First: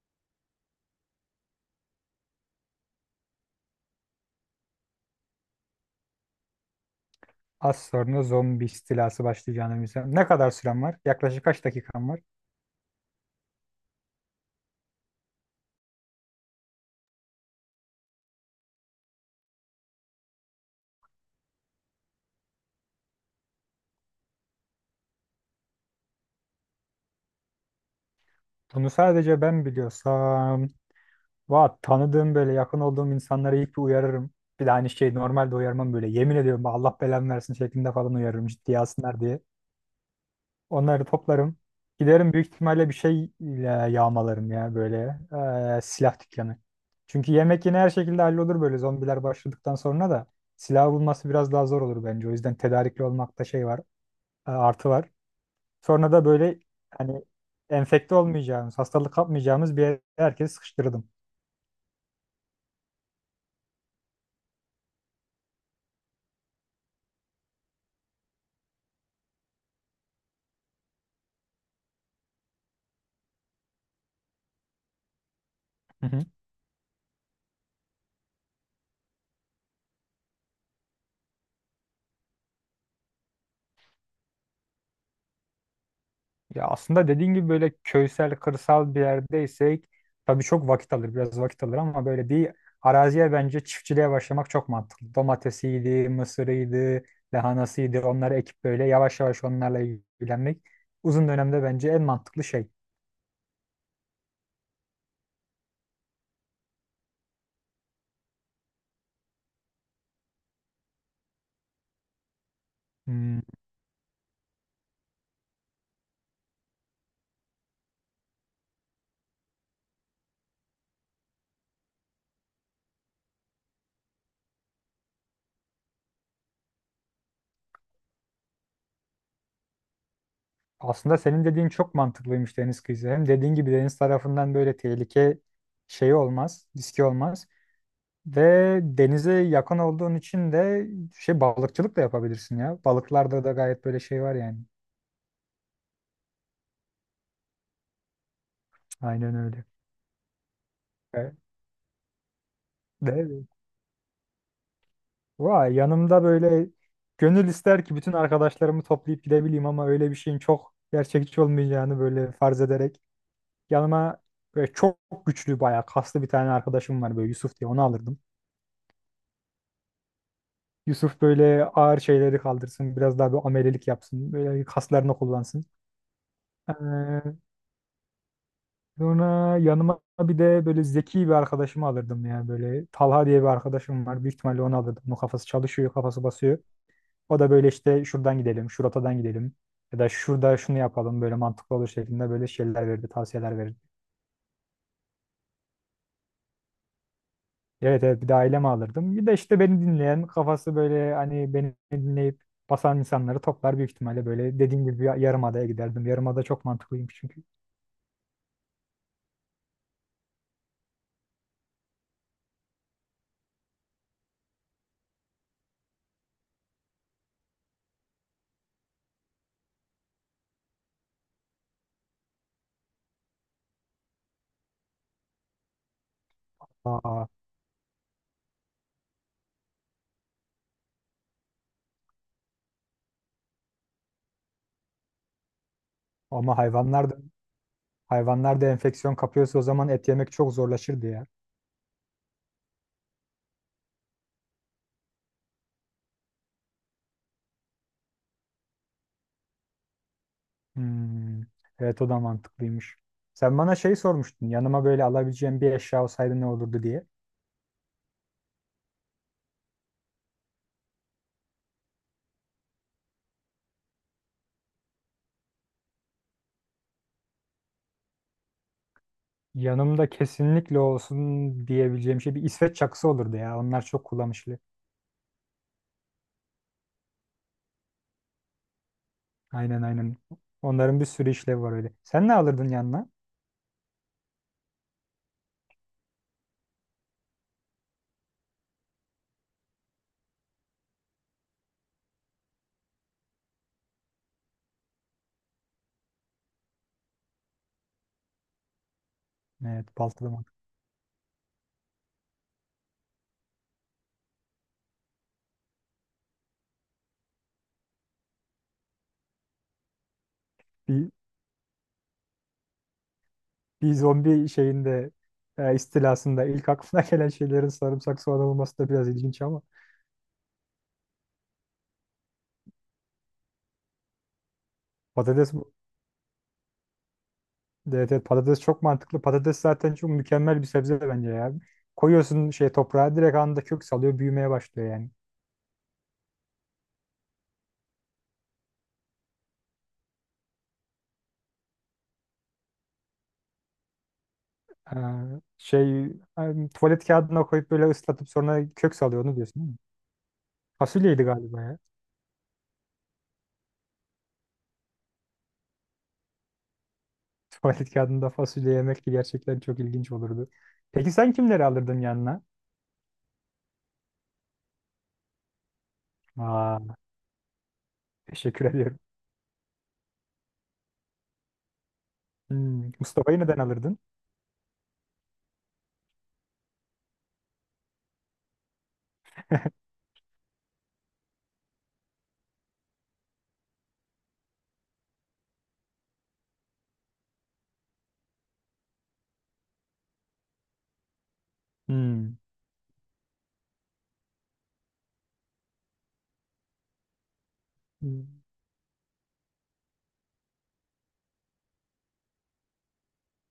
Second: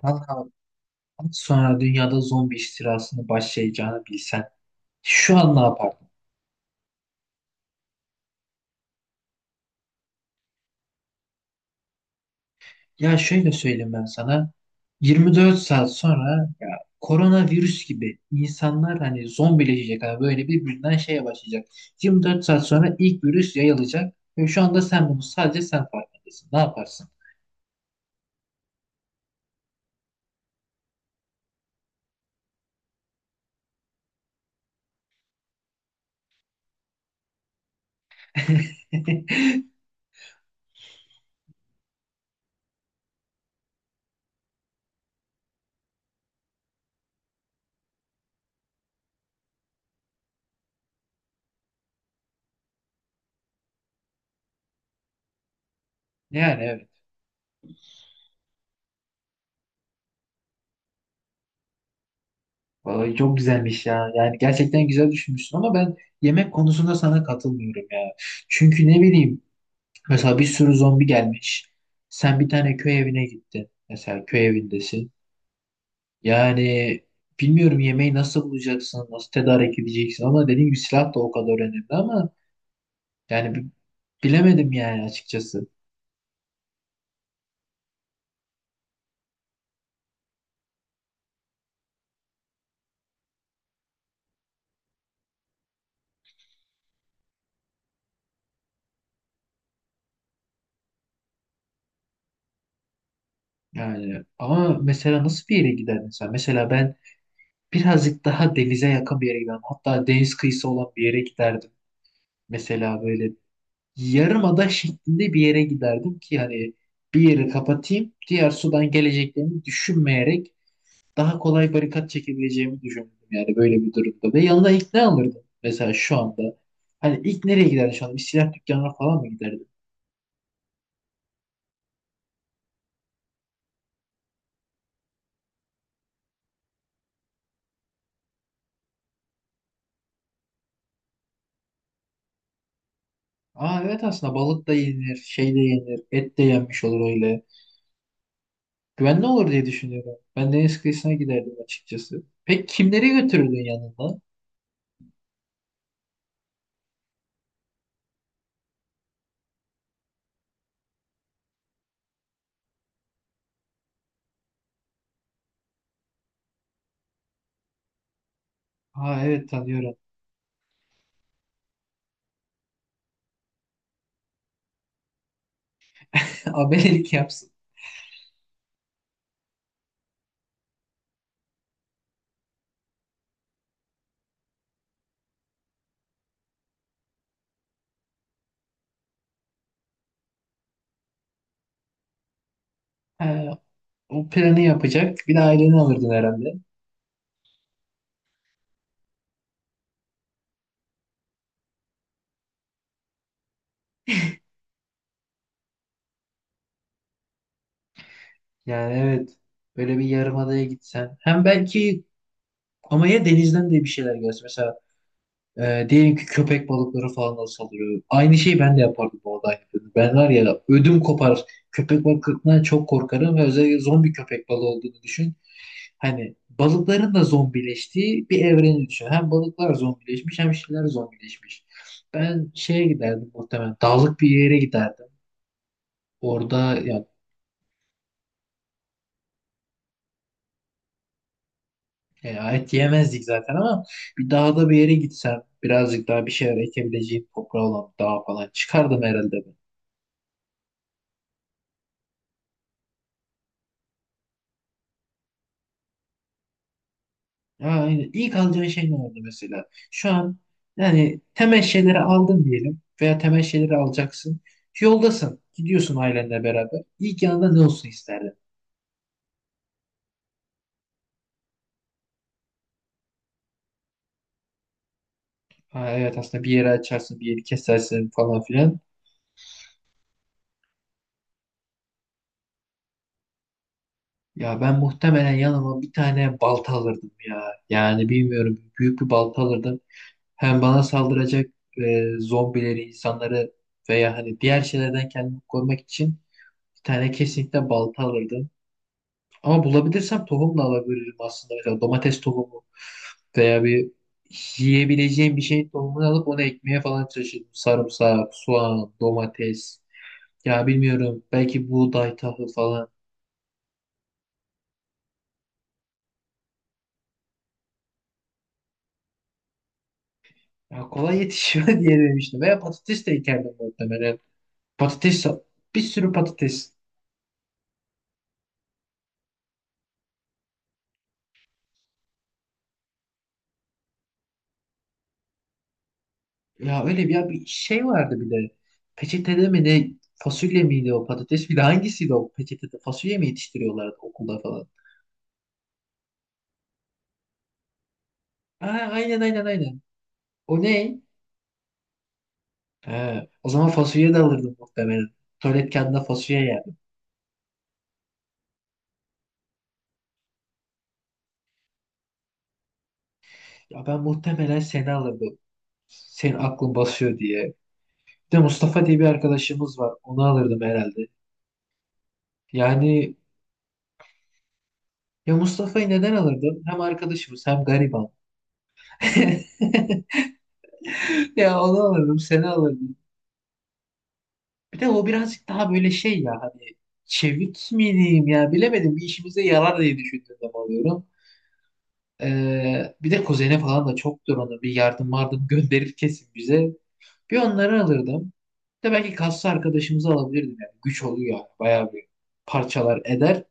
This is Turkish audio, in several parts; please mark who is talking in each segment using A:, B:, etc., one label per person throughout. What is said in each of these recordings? A: Kanka, az sonra dünyada zombi istilasını başlayacağını bilsen şu an ne yapardın?
B: Az sonra zombi istilası başlayacağını bilsem. Ne kadar sürem var? Yaklaşık kaç dakikam var?
A: Ya şöyle söyleyeyim ben sana, 24 saat sonra ya, koronavirüs gibi insanlar hani zombileşecek, hani böyle birbirinden şeye başlayacak. 24 saat sonra ilk virüs yayılacak ve şu anda sen bunu, sadece sen farkındasın. Ne yaparsın?
B: Bunu sadece ben biliyorsam. Va tanıdığım böyle yakın olduğum insanlara ilk bir uyarırım. Bir de aynı şey normalde uyarmam böyle. Yemin ediyorum bak Allah belamı versin şeklinde falan uyarırım ciddiye alsınlar diye. Onları toplarım. Giderim büyük ihtimalle bir şeyle yağmalarım ya böyle silah dükkanı. Çünkü yemek yine her şekilde hallolur böyle zombiler başladıktan sonra da. Silah bulması biraz daha zor olur bence. O yüzden tedarikli olmakta şey var, artı var. Sonra da böyle
A: Yani evet.
B: hani enfekte olmayacağımız, hastalık kapmayacağımız bir yere herkesi sıkıştırdım.
A: Vallahi çok güzelmiş ya. Yani gerçekten güzel düşünmüşsün ama ben yemek konusunda sana katılmıyorum ya. Çünkü ne bileyim, mesela bir sürü zombi gelmiş. Sen bir tane köy evine gittin. Mesela köy evindesin.
B: Hı hı.
A: Yani bilmiyorum yemeği nasıl bulacaksın, nasıl tedarik edeceksin, ama dediğim gibi silah da o kadar önemli ama yani bilemedim yani açıkçası.
B: Ya aslında dediğin gibi böyle köysel, kırsal bir yerdeysek tabii çok vakit alır, biraz vakit alır ama böyle bir araziye bence çiftçiliğe başlamak çok mantıklı. Domatesiydi, mısırıydı, lahanasıydı onları ekip böyle yavaş yavaş onlarla ilgilenmek uzun dönemde bence en mantıklı şey.
A: Yani ama mesela nasıl bir yere giderdin sen? Mesela ben birazcık daha denize yakın bir yere giderdim. Hatta deniz kıyısı olan bir yere giderdim. Mesela böyle
B: Hmm,
A: yarımada şeklinde bir yere giderdim ki hani bir yeri kapatayım, diğer sudan geleceklerini düşünmeyerek daha kolay barikat çekebileceğimi düşündüm yani böyle bir durumda. Ve yanına ilk ne alırdım mesela şu anda? Hani ilk nereye giderdim şu anda? Bir silah dükkanına falan mı giderdim?
B: aslında senin dediğin çok mantıklıymış deniz kıyısı. Hem dediğin gibi deniz tarafından böyle tehlike şeyi olmaz, riski olmaz. Ve denize yakın olduğun için de şey balıkçılık da yapabilirsin ya. Balıklarda da
A: Aa
B: gayet böyle
A: evet,
B: şey
A: aslında
B: var yani.
A: balık da yenilir, şey de yenilir, et de yenmiş olur öyle. Güvenli
B: Aynen
A: olur
B: öyle.
A: diye düşünüyorum. Ben deniz kıyısına
B: Ve,
A: giderdim açıkçası. Peki kimleri
B: de,
A: götürürdün yanında?
B: yanımda böyle gönül ister ki bütün arkadaşlarımı toplayıp gidebileyim ama öyle bir şeyin çok gerçekçi olmayacağını böyle farz ederek yanıma böyle çok güçlü bayağı kaslı bir tane arkadaşım var böyle Yusuf diye onu alırdım.
A: Aa evet, tanıyorum.
B: Yusuf böyle ağır şeyleri kaldırsın biraz daha bir amelelik yapsın böyle kaslarını kullansın.
A: Abelik yapsın.
B: Sonra yanıma bir de böyle zeki bir arkadaşımı alırdım ya böyle Talha diye bir arkadaşım var. Büyük ihtimalle onu alırdım. Onun kafası çalışıyor, kafası basıyor. O da böyle işte şuradan gidelim, şuradan gidelim ya da şurada şunu yapalım böyle mantıklı olur şeklinde böyle şeyler verdi,
A: Ha,
B: tavsiyeler verdi.
A: o planı yapacak. Bir de aileni alırdın herhalde.
B: Evet evet, bir de ailemi alırdım. Bir de işte beni dinleyen, kafası böyle hani beni dinleyip basan insanları toplar büyük ihtimalle böyle dediğim gibi bir yarımadaya giderdim. Yarımada çok mantıklıymış çünkü.
A: Yani evet. Böyle bir yarımadaya gitsen. Hem belki ama ya denizden de bir şeyler görsen. Mesela diyelim ki köpek balıkları falan da saldırıyor. Aynı şeyi ben de yapardım bu arada. Ben var ya, ödüm kopar. Köpek balıklarından çok korkarım ve özellikle zombi köpek balığı olduğunu düşün. Hani balıkların da
B: Aa,
A: zombileştiği bir evreni düşün. Hem balıklar zombileşmiş hem şeyler zombileşmiş. Ben şeye giderdim muhtemelen. Dağlık bir yere giderdim.
B: ama
A: Orada ya,
B: hayvanlar da hayvanlar da enfeksiyon kapıyorsa o zaman et yemek çok zorlaşırdı ya.
A: ya et yemezdik zaten ama bir dağda bir yere gitsem birazcık daha bir şeyler ekebileceğim toprağı olan bir dağa falan çıkardım herhalde.
B: Hmm, evet o da mantıklıymış. Sen bana şey sormuştun. Yanıma böyle alabileceğim bir eşya olsaydı ne olurdu diye.
A: Yani ilk alacağın şey ne oldu mesela? Şu an yani temel şeyleri aldın diyelim veya temel şeyleri alacaksın. Yoldasın. Gidiyorsun ailenle beraber. İlk yanında ne olsun isterdin?
B: Yanımda kesinlikle olsun diyebileceğim şey bir İsveç çakısı olurdu ya. Onlar çok kullanışlı.
A: Ha, evet aslında bir yere açarsın, bir yeri kesersin falan filan.
B: Aynen aynen. Onların bir sürü işlevi var öyle. Sen ne alırdın yanına?
A: Ya ben muhtemelen yanıma bir tane balta alırdım ya. Yani bilmiyorum, büyük bir balta alırdım. Hem bana saldıracak zombileri, insanları veya hani diğer şeylerden kendimi korumak için bir tane kesinlikle balta alırdım. Ama
B: Evet
A: bulabilirsem
B: baltalı mı?
A: tohum da alabilirim aslında. Mesela domates tohumu veya bir yiyebileceğim bir şeyin tohumunu alıp onu ekmeye falan çalışırım. Sarımsak, soğan, domates. Ya
B: Bir,
A: bilmiyorum, belki buğday, tahıl falan.
B: bir zombi şeyinde istilasında ilk aklına gelen şeylerin sarımsak soğan olması da biraz ilginç ama
A: Ya kolay yetişiyor diye demiştim. Veya patates de ekerdim muhtemelen. Patates,
B: patates.
A: bir sürü patates.
B: Evet, evet, patates çok mantıklı. Patates zaten çok mükemmel bir sebze bence ya. Koyuyorsun şey toprağa direkt anında kök salıyor büyümeye başlıyor yani.
A: Ya öyle bir, ya bir şey vardı bir de. Peçetede mi ne? Fasulye miydi, o patates miydi? Hangisiydi o peçetede? Fasulye mi yetiştiriyorlardı okulda falan?
B: Ee, şey tuvalet kağıdına koyup böyle ıslatıp sonra
A: Aa,
B: kök
A: aynen
B: salıyor onu
A: aynen
B: diyorsun değil mi?
A: aynen. O ne?
B: Fasulyeydi galiba ya.
A: He, o zaman fasulye de alırdım muhtemelen. Tuvalet kağıdında fasulye yerdim.
B: Tuvalet kağıdında fasulye yemek de gerçekten çok ilginç olurdu. Peki sen kimleri alırdın yanına?
A: Ya ben muhtemelen seni alırdım. Senin aklın
B: Aa,
A: basıyor diye. Bir de
B: teşekkür
A: Mustafa
B: ediyorum.
A: diye bir arkadaşımız var. Onu alırdım herhalde.
B: Hmm,
A: Yani
B: Mustafa'yı neden alırdın?
A: ya Mustafa'yı neden alırdım? Hem arkadaşımız hem gariban. Ya onu alırdım, seni alırdım. Bir de o birazcık daha böyle şey ya hani, çevik miyim? Ya bilemedim, bir işimize yarar diye düşündüğüm zaman alıyorum.
B: Hmm.
A: Bir de kuzene falan da çoktur, onu bir yardım vardım gönderir kesin bize. Bir onları
B: Hmm.
A: alırdım. Bir de belki kaslı arkadaşımızı alabilirdim. Yani güç oluyor yani. Bayağı bir parçalar eder.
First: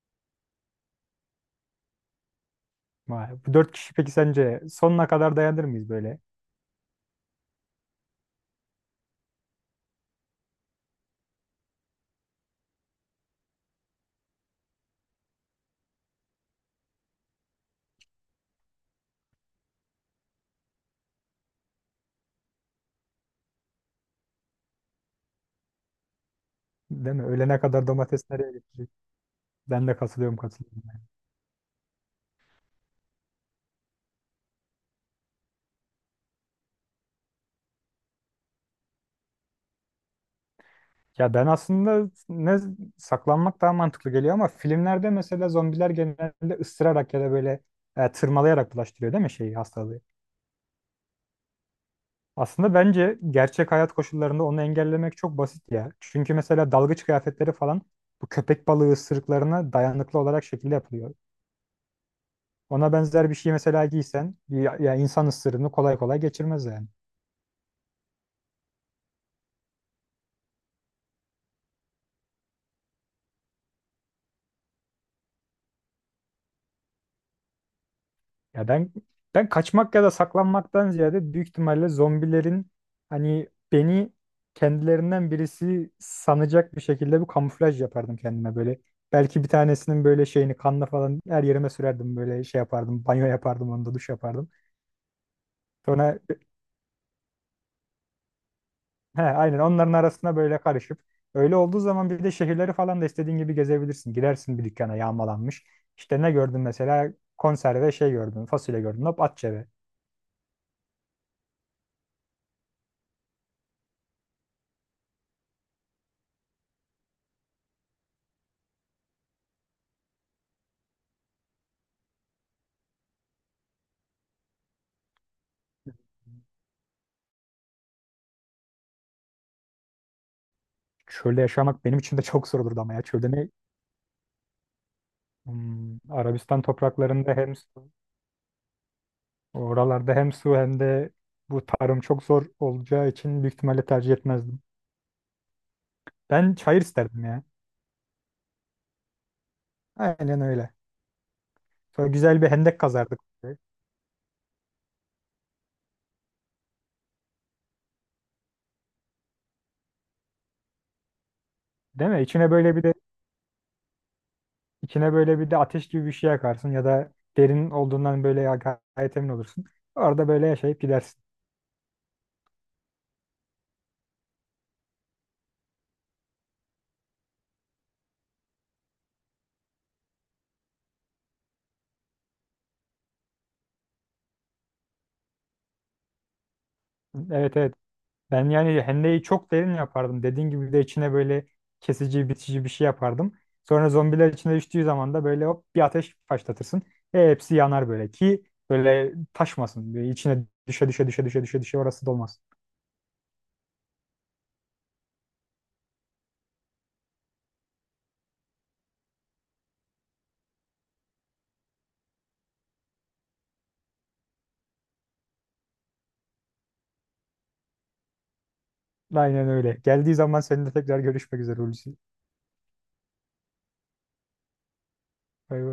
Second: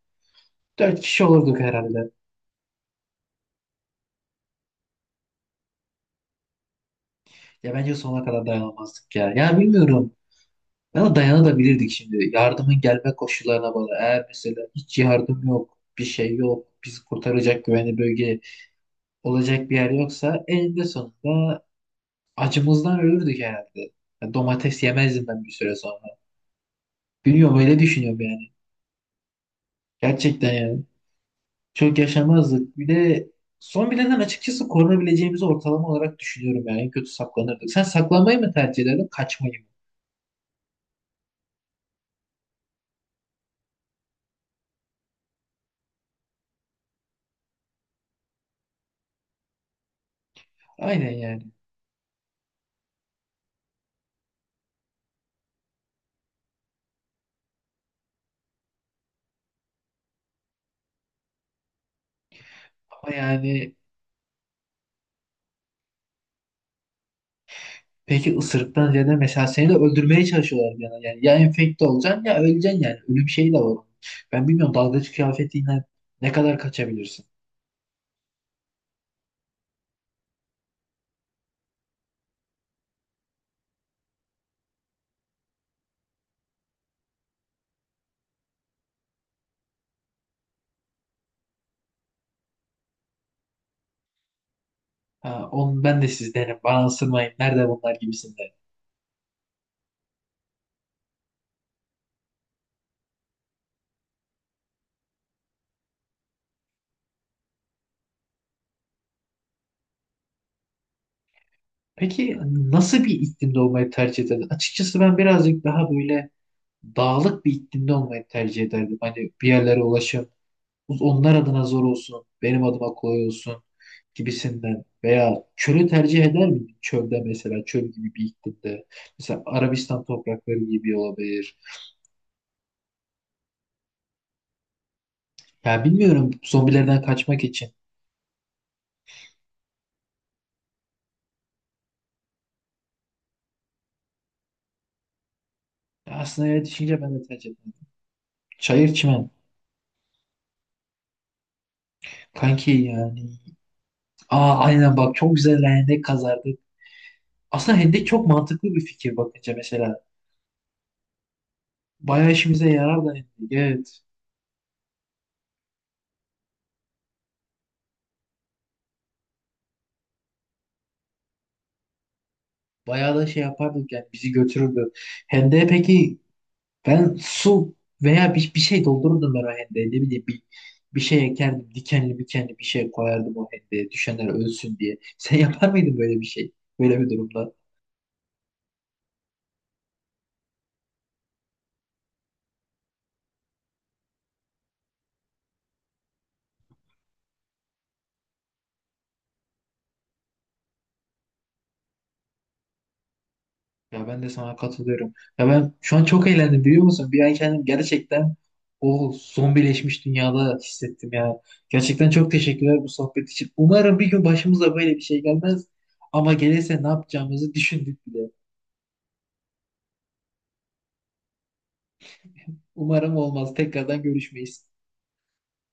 A: Dört kişi olurduk herhalde.
B: Vay, bu dört kişi peki sence sonuna kadar dayanır mıyız böyle?
A: Ya bence sonuna kadar dayanamazdık ya. Ya bilmiyorum. Ya dayanabilirdik şimdi. Yardımın gelme koşullarına bağlı. Eğer mesela hiç yardım yok, bir şey yok, bizi kurtaracak güvenli bölge olacak bir yer yoksa eninde sonunda acımızdan ölürdük herhalde. Ya domates yemezdim ben bir süre sonra.
B: Değil mi?
A: Bilmiyorum,
B: Öğlene
A: öyle
B: kadar
A: düşünüyorum
B: domates
A: yani.
B: nereye gitti? Ben de katılıyorum,
A: Gerçekten yani.
B: katılıyorum.
A: Çok yaşamazdık. Bir de son bilenden açıkçası korunabileceğimizi ortalama olarak düşünüyorum yani. En kötü saklanırdık. Sen saklanmayı mı tercih ederdin, kaçmayı mı?
B: Ya ben aslında ne, saklanmak daha mantıklı geliyor ama filmlerde mesela zombiler genelde ısırarak ya da böyle tırmalayarak bulaştırıyor değil mi şeyi hastalığı?
A: Aynen yani.
B: Aslında bence gerçek hayat koşullarında onu engellemek çok basit ya. Çünkü mesela dalgıç kıyafetleri falan bu köpek balığı ısırıklarına dayanıklı olarak şekilde yapılıyor. Ona
A: Ama
B: benzer bir şey
A: yani,
B: mesela giysen ya, ya insan ısırığını kolay kolay geçirmez yani.
A: peki ısırıktan ziyade mesela seni de öldürmeye çalışıyorlar bir yana. Yani ya enfekte olacaksın ya öleceksin yani. Ölüm şeyi de var. Ben bilmiyorum, dalgıç kıyafetiyle ne kadar kaçabilirsin?
B: Ya ben kaçmak ya da saklanmaktan ziyade büyük ihtimalle zombilerin hani beni kendilerinden birisi sanacak bir şekilde bir kamuflaj yapardım kendime böyle. Belki bir tanesinin böyle şeyini kanla falan her yerime sürerdim böyle şey yapardım. Banyo yapardım onda duş yapardım.
A: Ha, onu ben de
B: Sonra
A: sizdenim. Bana ısırmayın. Nerede bunlar gibisinden.
B: he, aynen onların arasına böyle karışıp öyle olduğu zaman bir de şehirleri falan da istediğin gibi gezebilirsin. Girersin bir dükkana yağmalanmış. İşte ne gördün mesela konserve şey gördün fasulye gördün hop at cebe.
A: Peki nasıl bir iklimde olmayı tercih ederdin? Açıkçası ben birazcık daha böyle dağlık bir iklimde olmayı tercih ederdim. Hani bir yerlere ulaşım onlar adına zor olsun, benim adıma kolay olsun gibisinden. Veya çölü tercih eder miydim? Çölde, mesela çöl gibi bir iklimde. Mesela Arabistan toprakları gibi
B: Çölde
A: olabilir.
B: yaşamak benim için de çok zor olurdu ama ya çölde ne?
A: Ya
B: Hmm,
A: bilmiyorum,
B: Arabistan
A: zombilerden
B: topraklarında
A: kaçmak
B: hem
A: için.
B: su, oralarda hem su hem de bu tarım çok zor olacağı için büyük ihtimalle tercih etmezdim.
A: Ya aslında
B: Ben
A: evet,
B: çayır
A: düşünce ben de
B: isterdim ya.
A: tercih ederim. Çayır çimen.
B: Aynen öyle. Sonra güzel bir
A: Kanki
B: hendek kazardık.
A: yani. Aa aynen bak, çok güzel hendek kazardık. Aslında hendek çok mantıklı bir fikir bakınca mesela.
B: Değil mi?
A: Bayağı
B: İçine
A: işimize
B: böyle bir de
A: yarar da hendek. Evet.
B: içine böyle bir de ateş gibi bir şey yakarsın ya da derin olduğundan gayet emin olursun. Orada böyle yaşayıp gidersin.
A: Bayağı da şey yapardık yani, bizi götürürdü. Hendeye peki ben su veya bir şey doldururdum ben o hendeye, ne bileyim bir, bir şey ekerdim, dikenli dikenli bir şey koyardım o hendeye, düşenler ölsün diye. Sen yapar mıydın böyle bir şey? Böyle bir durumda.
B: Evet evet, ben yani hendeyi çok derin yapardım. Dediğin gibi bir de içine böyle kesici, bitici bir şey yapardım. Sonra zombiler içine düştüğü zaman da böyle hop bir ateş başlatırsın. Hepsi yanar böyle ki böyle taşmasın. Böyle içine düşe düşe düşe düşe düşe düşe orası dolmaz.
A: Ya ben de sana katılıyorum. Ya ben şu an çok eğlendim biliyor musun? Bir an kendim gerçekten o zombileşmiş dünyada hissettim ya. Gerçekten çok teşekkürler bu sohbet için. Umarım bir gün başımıza böyle bir şey gelmez. Ama gelirse ne yapacağımızı düşündük bile.
B: Aynen öyle. Geldiği zaman seninle tekrar görüşmek üzere Hulusi.
A: Umarım olmaz. Tekrardan görüşmeyiz.
B: Bay bay.